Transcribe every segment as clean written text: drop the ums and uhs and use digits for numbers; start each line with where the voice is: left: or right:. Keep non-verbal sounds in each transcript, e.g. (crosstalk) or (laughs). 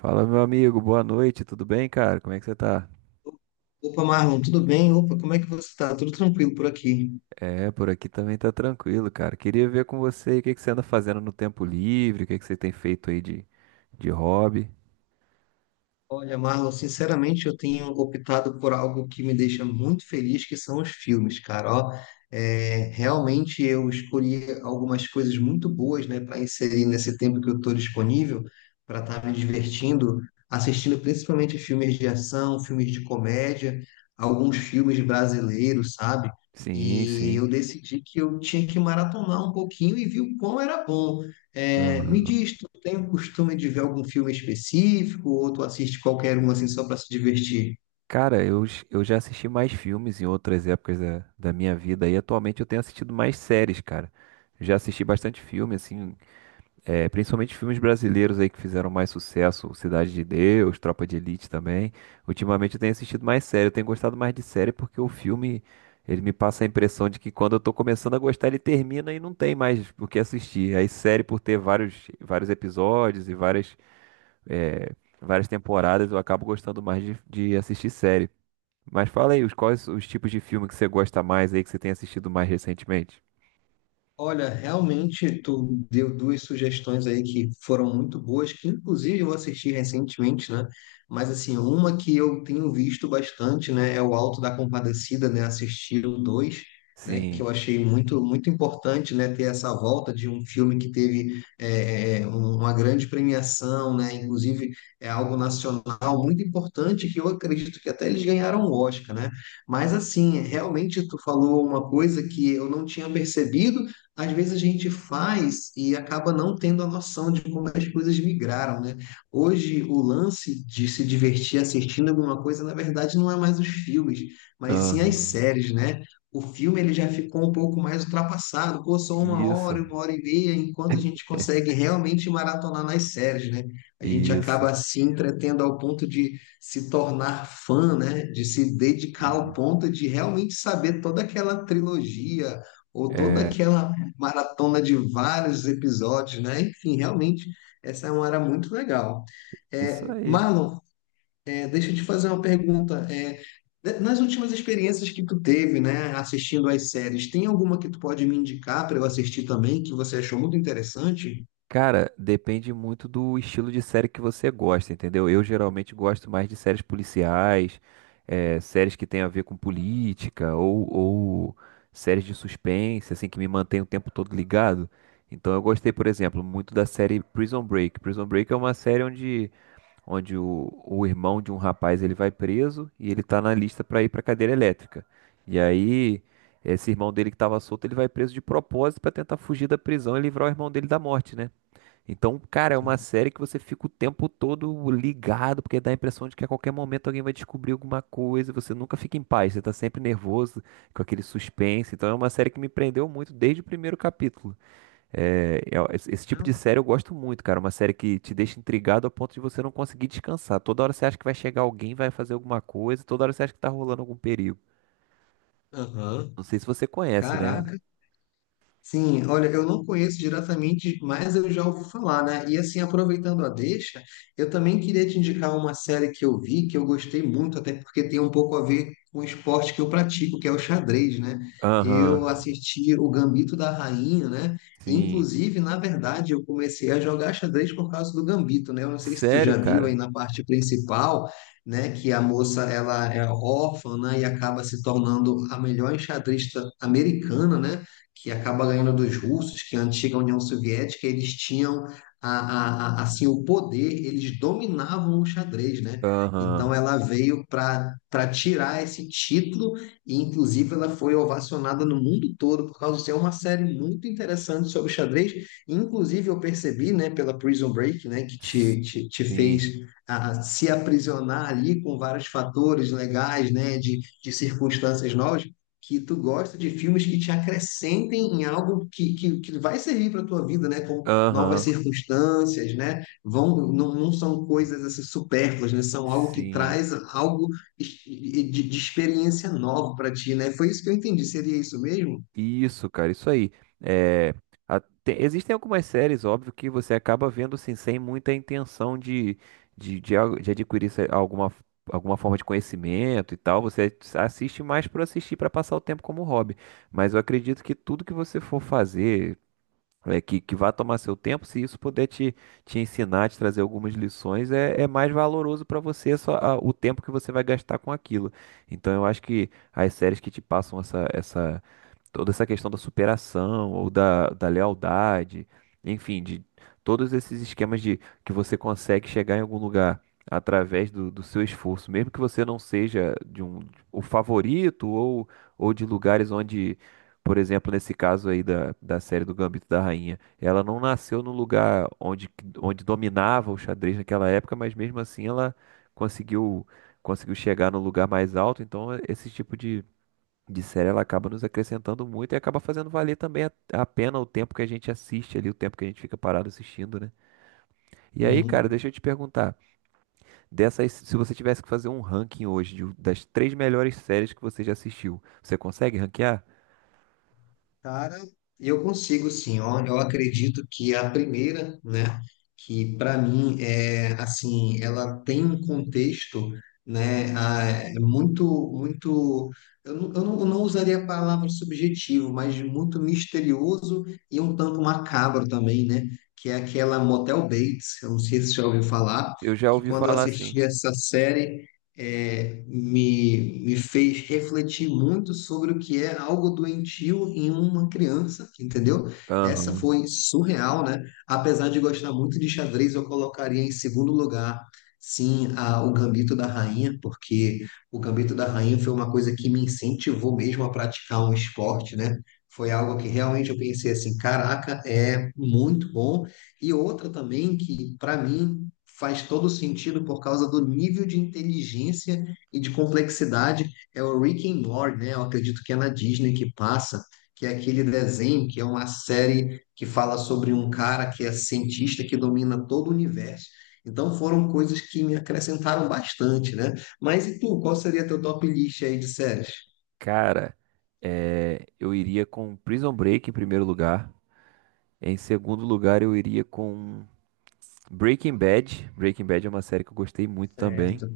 right: Fala, meu amigo, boa noite, tudo bem, cara? Como é que você tá?
left: Opa, Marlon, tudo bem? Opa, como é que você está? Tudo tranquilo por aqui?
right: É, por aqui também tá tranquilo, cara. Queria ver com você o que que você anda fazendo no tempo livre, o que que você tem feito aí de hobby.
left: Olha, Marlon, sinceramente, eu tenho optado por algo que me deixa muito feliz, que são os filmes, cara. Ó, realmente eu escolhi algumas coisas muito boas, né, para inserir nesse tempo que eu estou disponível, para estar me divertindo, assistindo principalmente filmes de ação, filmes de comédia, alguns filmes brasileiros, sabe?
right: Sim,
left: E
right: sim.
left: eu decidi que eu tinha que maratonar um pouquinho e vi o quão era bom. É, me
right: Aham.
left: diz, tu tem o costume de ver algum filme específico ou tu assiste qualquer um assim só para se divertir?
right: Cara, eu já assisti mais filmes em outras épocas da minha vida e atualmente eu tenho assistido mais séries, cara. Já assisti bastante filme, assim. É, principalmente filmes brasileiros aí que fizeram mais sucesso, Cidade de Deus, Tropa de Elite também. Ultimamente eu tenho assistido mais série, eu tenho gostado mais de série porque o filme, ele me passa a impressão de que quando eu tô começando a gostar, ele termina e não tem mais o que assistir. Aí série por ter vários, vários episódios e várias, é, várias temporadas, eu acabo gostando mais de assistir série. Mas fala aí, os, quais os tipos de filme que você gosta mais aí, que você tem assistido mais recentemente?
left: Olha, realmente tu deu duas sugestões aí que foram muito boas, que inclusive eu assisti recentemente, né? Mas assim, uma que eu tenho visto bastante, né, é o Alto da Compadecida, né, assistir o 2, né, que
right: Sim.
left: eu achei muito importante, né, ter essa volta de um filme que teve uma grande premiação, né, inclusive é algo nacional muito importante que eu acredito que até eles ganharam o Oscar, né? Mas assim, realmente tu falou uma coisa que eu não tinha percebido às vezes a gente faz e acaba não tendo a noção de como as coisas migraram, né? Hoje, o lance de se divertir assistindo alguma coisa, na verdade, não é mais os filmes, mas sim as
right: Aham.
left: séries, né? O filme ele já ficou um pouco mais ultrapassado, pô, só
right: Isso,
left: uma hora e meia, enquanto a gente consegue realmente maratonar nas séries, né? A gente
right: isso.
left: acaba se entretendo ao ponto de se tornar fã, né? De se dedicar ao
right: Isso.
left: ponto de realmente saber toda aquela trilogia ou toda
right: É,
left: aquela maratona de vários episódios, né? Enfim, realmente, essa é uma área muito legal.
right: isso
left: É,
right: aí.
left: Marlon, deixa eu te fazer uma pergunta. Nas últimas experiências que tu teve, né, assistindo às séries, tem alguma que tu pode me indicar para eu assistir também, que você achou muito interessante?
right: Cara, depende muito do estilo de série que você gosta, entendeu? Eu geralmente gosto mais de séries policiais, séries que têm a ver com política, ou séries de suspense, assim, que me mantém o tempo todo ligado. Então eu gostei, por exemplo, muito da série Prison Break. Prison Break é uma série onde o irmão de um rapaz ele vai preso e ele tá na lista para ir para cadeira elétrica. E aí esse irmão dele que estava solto, ele vai preso de propósito para tentar fugir da prisão e livrar o irmão dele da morte, né? Então, cara, é uma
left: Sim.
right: série que você fica o tempo todo ligado, porque dá a impressão de que a qualquer momento alguém vai descobrir alguma coisa, você nunca fica em paz, você tá sempre nervoso, com aquele suspense. Então, é uma série que me prendeu muito desde o primeiro capítulo. Esse tipo de
left: Não?
right: série eu gosto muito, cara. Uma série que te deixa intrigado a ponto de você não conseguir descansar. Toda hora você acha que vai chegar alguém, vai fazer alguma coisa, toda hora você acha que tá rolando algum perigo.
left: Aham.
right: Não sei se você conhece, né?
left: Caraca. Sim, olha, eu não conheço diretamente, mas eu já ouvi falar, né? E assim, aproveitando a deixa, eu também queria te indicar uma série que eu vi, que eu gostei muito, até porque tem um pouco a ver com o esporte que eu pratico, que é o xadrez, né?
right: Aham,
left: Eu assisti o Gambito da Rainha, né?
right: sim.
left: Inclusive, na verdade, eu comecei a jogar xadrez por causa do Gambito, né? Eu não sei se tu
right: Sério,
left: já viu aí
right: cara?
left: na parte principal, né, que a moça ela é órfã, né, e acaba se tornando a melhor enxadrista americana, né? Que acaba ganhando dos russos, que é a antiga União Soviética, eles tinham assim o poder, eles dominavam o xadrez, né? Então
right: Aham,
left: ela veio para tirar esse título e inclusive ela foi ovacionada no mundo todo por causa de ser uma série muito interessante sobre xadrez. Inclusive eu percebi, né, pela Prison Break, né, que te
right: sim.
left: fez ah, se aprisionar ali com vários fatores legais, né, de circunstâncias novas que tu gosta de filmes que te acrescentem em algo que vai servir para a tua vida, né? Como novas
right: Aham,
left: circunstâncias, né? Vão, não, não são coisas assim, supérfluas, né? São algo que
right: sim.
left: traz algo de experiência nova para ti, né? Foi isso que eu entendi. Seria isso mesmo?
right: Isso, cara, isso aí. É, a- te- existem algumas séries, óbvio, que você acaba vendo assim, sem muita intenção de adquirir alguma, alguma forma de conhecimento e tal. Você assiste mais por assistir, para passar o tempo como hobby. Mas eu acredito que tudo que você for fazer, que vá tomar seu tempo, se isso puder te ensinar, te trazer algumas lições, é mais valoroso para você é só, o tempo que você vai gastar com aquilo. Então eu acho que as séries que te passam essa toda essa questão da superação ou da lealdade, enfim, de todos esses esquemas de que você consegue chegar em algum lugar através do seu esforço, mesmo que você não seja de um o favorito ou de lugares onde, por exemplo, nesse caso aí da série do Gambito da Rainha, ela não nasceu no lugar onde, onde dominava o xadrez naquela época, mas mesmo assim ela conseguiu conseguiu chegar no lugar mais alto, então esse tipo de série ela acaba nos acrescentando muito e acaba fazendo valer também a pena o tempo que a gente assiste ali, o tempo que a gente fica parado assistindo, né? E aí, cara,
left: Uhum.
right: deixa eu te perguntar, dessas, se você tivesse que fazer um ranking hoje de- das três melhores séries que você já assistiu, você consegue ranquear?
left: Cara, eu consigo sim. Olha, eu acredito que é a primeira, né, que para mim é assim, ela tem um contexto, né, ah, é muito, muito. Eu não usaria a palavra subjetivo, mas muito misterioso e um tanto macabro também, né? Que é aquela Motel Bates. Eu não sei se você já ouviu falar.
right: Eu já
left: Que
right: ouvi
left: quando eu
right: falar assim.
left: assisti essa série me fez refletir muito sobre o que é algo doentio em uma criança, entendeu? Essa
right: Aham.
left: foi surreal, né? Apesar de gostar muito de xadrez, eu colocaria em segundo lugar, sim, o Gambito da Rainha, porque o Gambito da Rainha foi uma coisa que me incentivou mesmo a praticar um esporte, né? Foi algo que realmente eu pensei assim, caraca, é muito bom. E outra também que, para mim, faz todo sentido por causa do nível de inteligência e de complexidade. É o Rick and Morty, né? Eu acredito que é na Disney que passa, que é aquele desenho, que é uma série que fala sobre um cara que é cientista que domina todo o universo. Então foram coisas que me acrescentaram bastante, né? Mas e tu, qual seria teu top list aí de séries?
right: Cara, eu iria com Prison Break em primeiro lugar. Em segundo lugar, eu iria com Breaking Bad. Breaking Bad é uma série que eu gostei muito também.
left: Certo.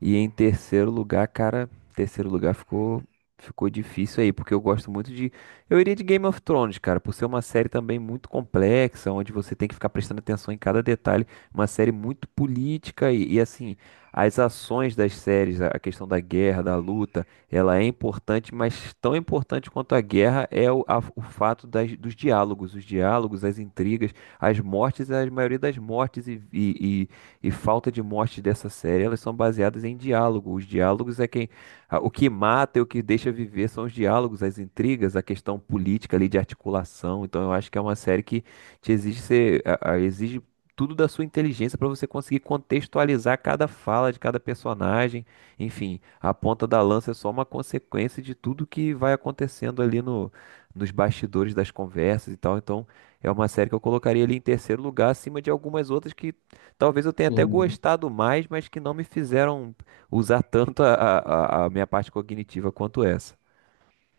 right: E em terceiro lugar, cara, terceiro lugar ficou difícil aí, porque eu gosto muito de eu iria de Game of Thrones, cara, por ser uma série também muito complexa, onde você tem que ficar prestando atenção em cada detalhe, uma série muito política assim, as ações das séries, a questão da guerra, da luta, ela é importante, mas tão importante quanto a guerra é o, o fato das, dos diálogos, os diálogos, as intrigas, as mortes, a maioria das mortes e falta de morte dessa série, elas são baseadas em diálogo. Os diálogos é quem, o que mata e o que deixa viver são os diálogos, as intrigas, a questão política ali de articulação. Então eu acho que é uma série que te exige ser, a- exige tudo da sua inteligência para você conseguir contextualizar cada fala de cada personagem. Enfim, a ponta da lança é só uma consequência de tudo que vai acontecendo ali no, nos bastidores das conversas e tal. Então, é uma série que eu colocaria ali em terceiro lugar, acima de algumas outras que talvez eu tenha até
left: Sim.
right: gostado mais, mas que não me fizeram usar tanto a minha parte cognitiva quanto essa.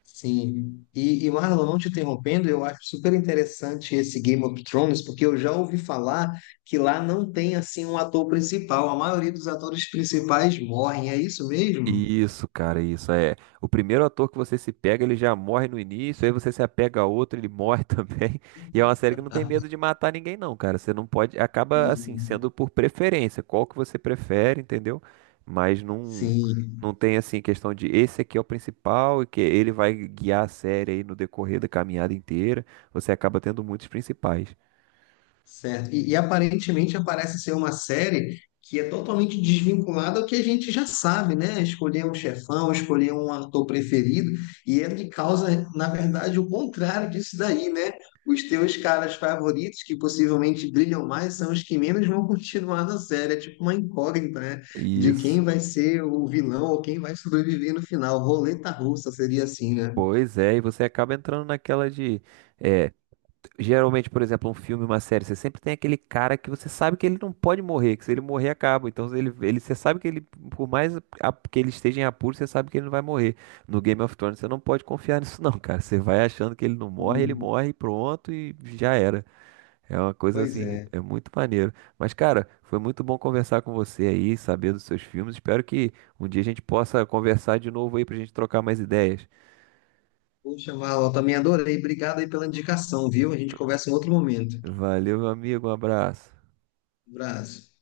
left: Sim. E Marlon, não te interrompendo, eu acho super interessante esse Game of Thrones, porque eu já ouvi falar que lá não tem assim um ator principal. A maioria dos atores principais morrem, é isso mesmo?
right: Isso, cara, isso é. O primeiro ator que você se pega, ele já morre no início, aí você se apega a outro, ele morre (laughs) também. E é uma série que não tem medo de matar ninguém, não, cara. Você não pode. Acaba, assim,
left: Sim.
right: sendo por preferência, qual que você prefere, entendeu? Mas não,
left: Sim.
right: não tem, assim, questão de esse aqui é o principal e que ele vai guiar a série aí no decorrer da caminhada inteira. Você acaba tendo muitos principais.
left: Certo. E aparentemente parece ser uma série que é totalmente desvinculada ao que a gente já sabe, né? Escolher um chefão, escolher um ator preferido, e ele causa, na verdade, o contrário disso daí, né? Os teus caras favoritos, que possivelmente brilham mais, são os que menos vão continuar na série. É tipo uma incógnita, né? De
right: Isso.
left: quem vai ser o vilão ou quem vai sobreviver no final. Roleta russa seria assim, né?
right: Pois é, e você acaba entrando naquela de. É, geralmente, por exemplo, um filme, uma série, você sempre tem aquele cara que você sabe que ele não pode morrer, que se ele morrer, acaba. Então, você sabe que ele, por mais que ele esteja em apuros, você sabe que ele não vai morrer. No Game of Thrones, você não pode confiar (laughs) nisso, não, cara. Você vai achando que ele não morre, ele
left: Uhum.
right: morre e pronto, e já era. É uma coisa
left: Pois
right: assim,
left: é.
right: é muito maneiro. Mas, cara, foi muito bom conversar com você aí, saber dos seus filmes. Espero que um dia a gente possa conversar de novo aí pra gente trocar mais ideias.
left: Poxa, Val, eu também adorei. Obrigado aí pela indicação, viu? A gente conversa em outro momento.
right: Valeu, meu amigo. Um abraço.
left: Um abraço.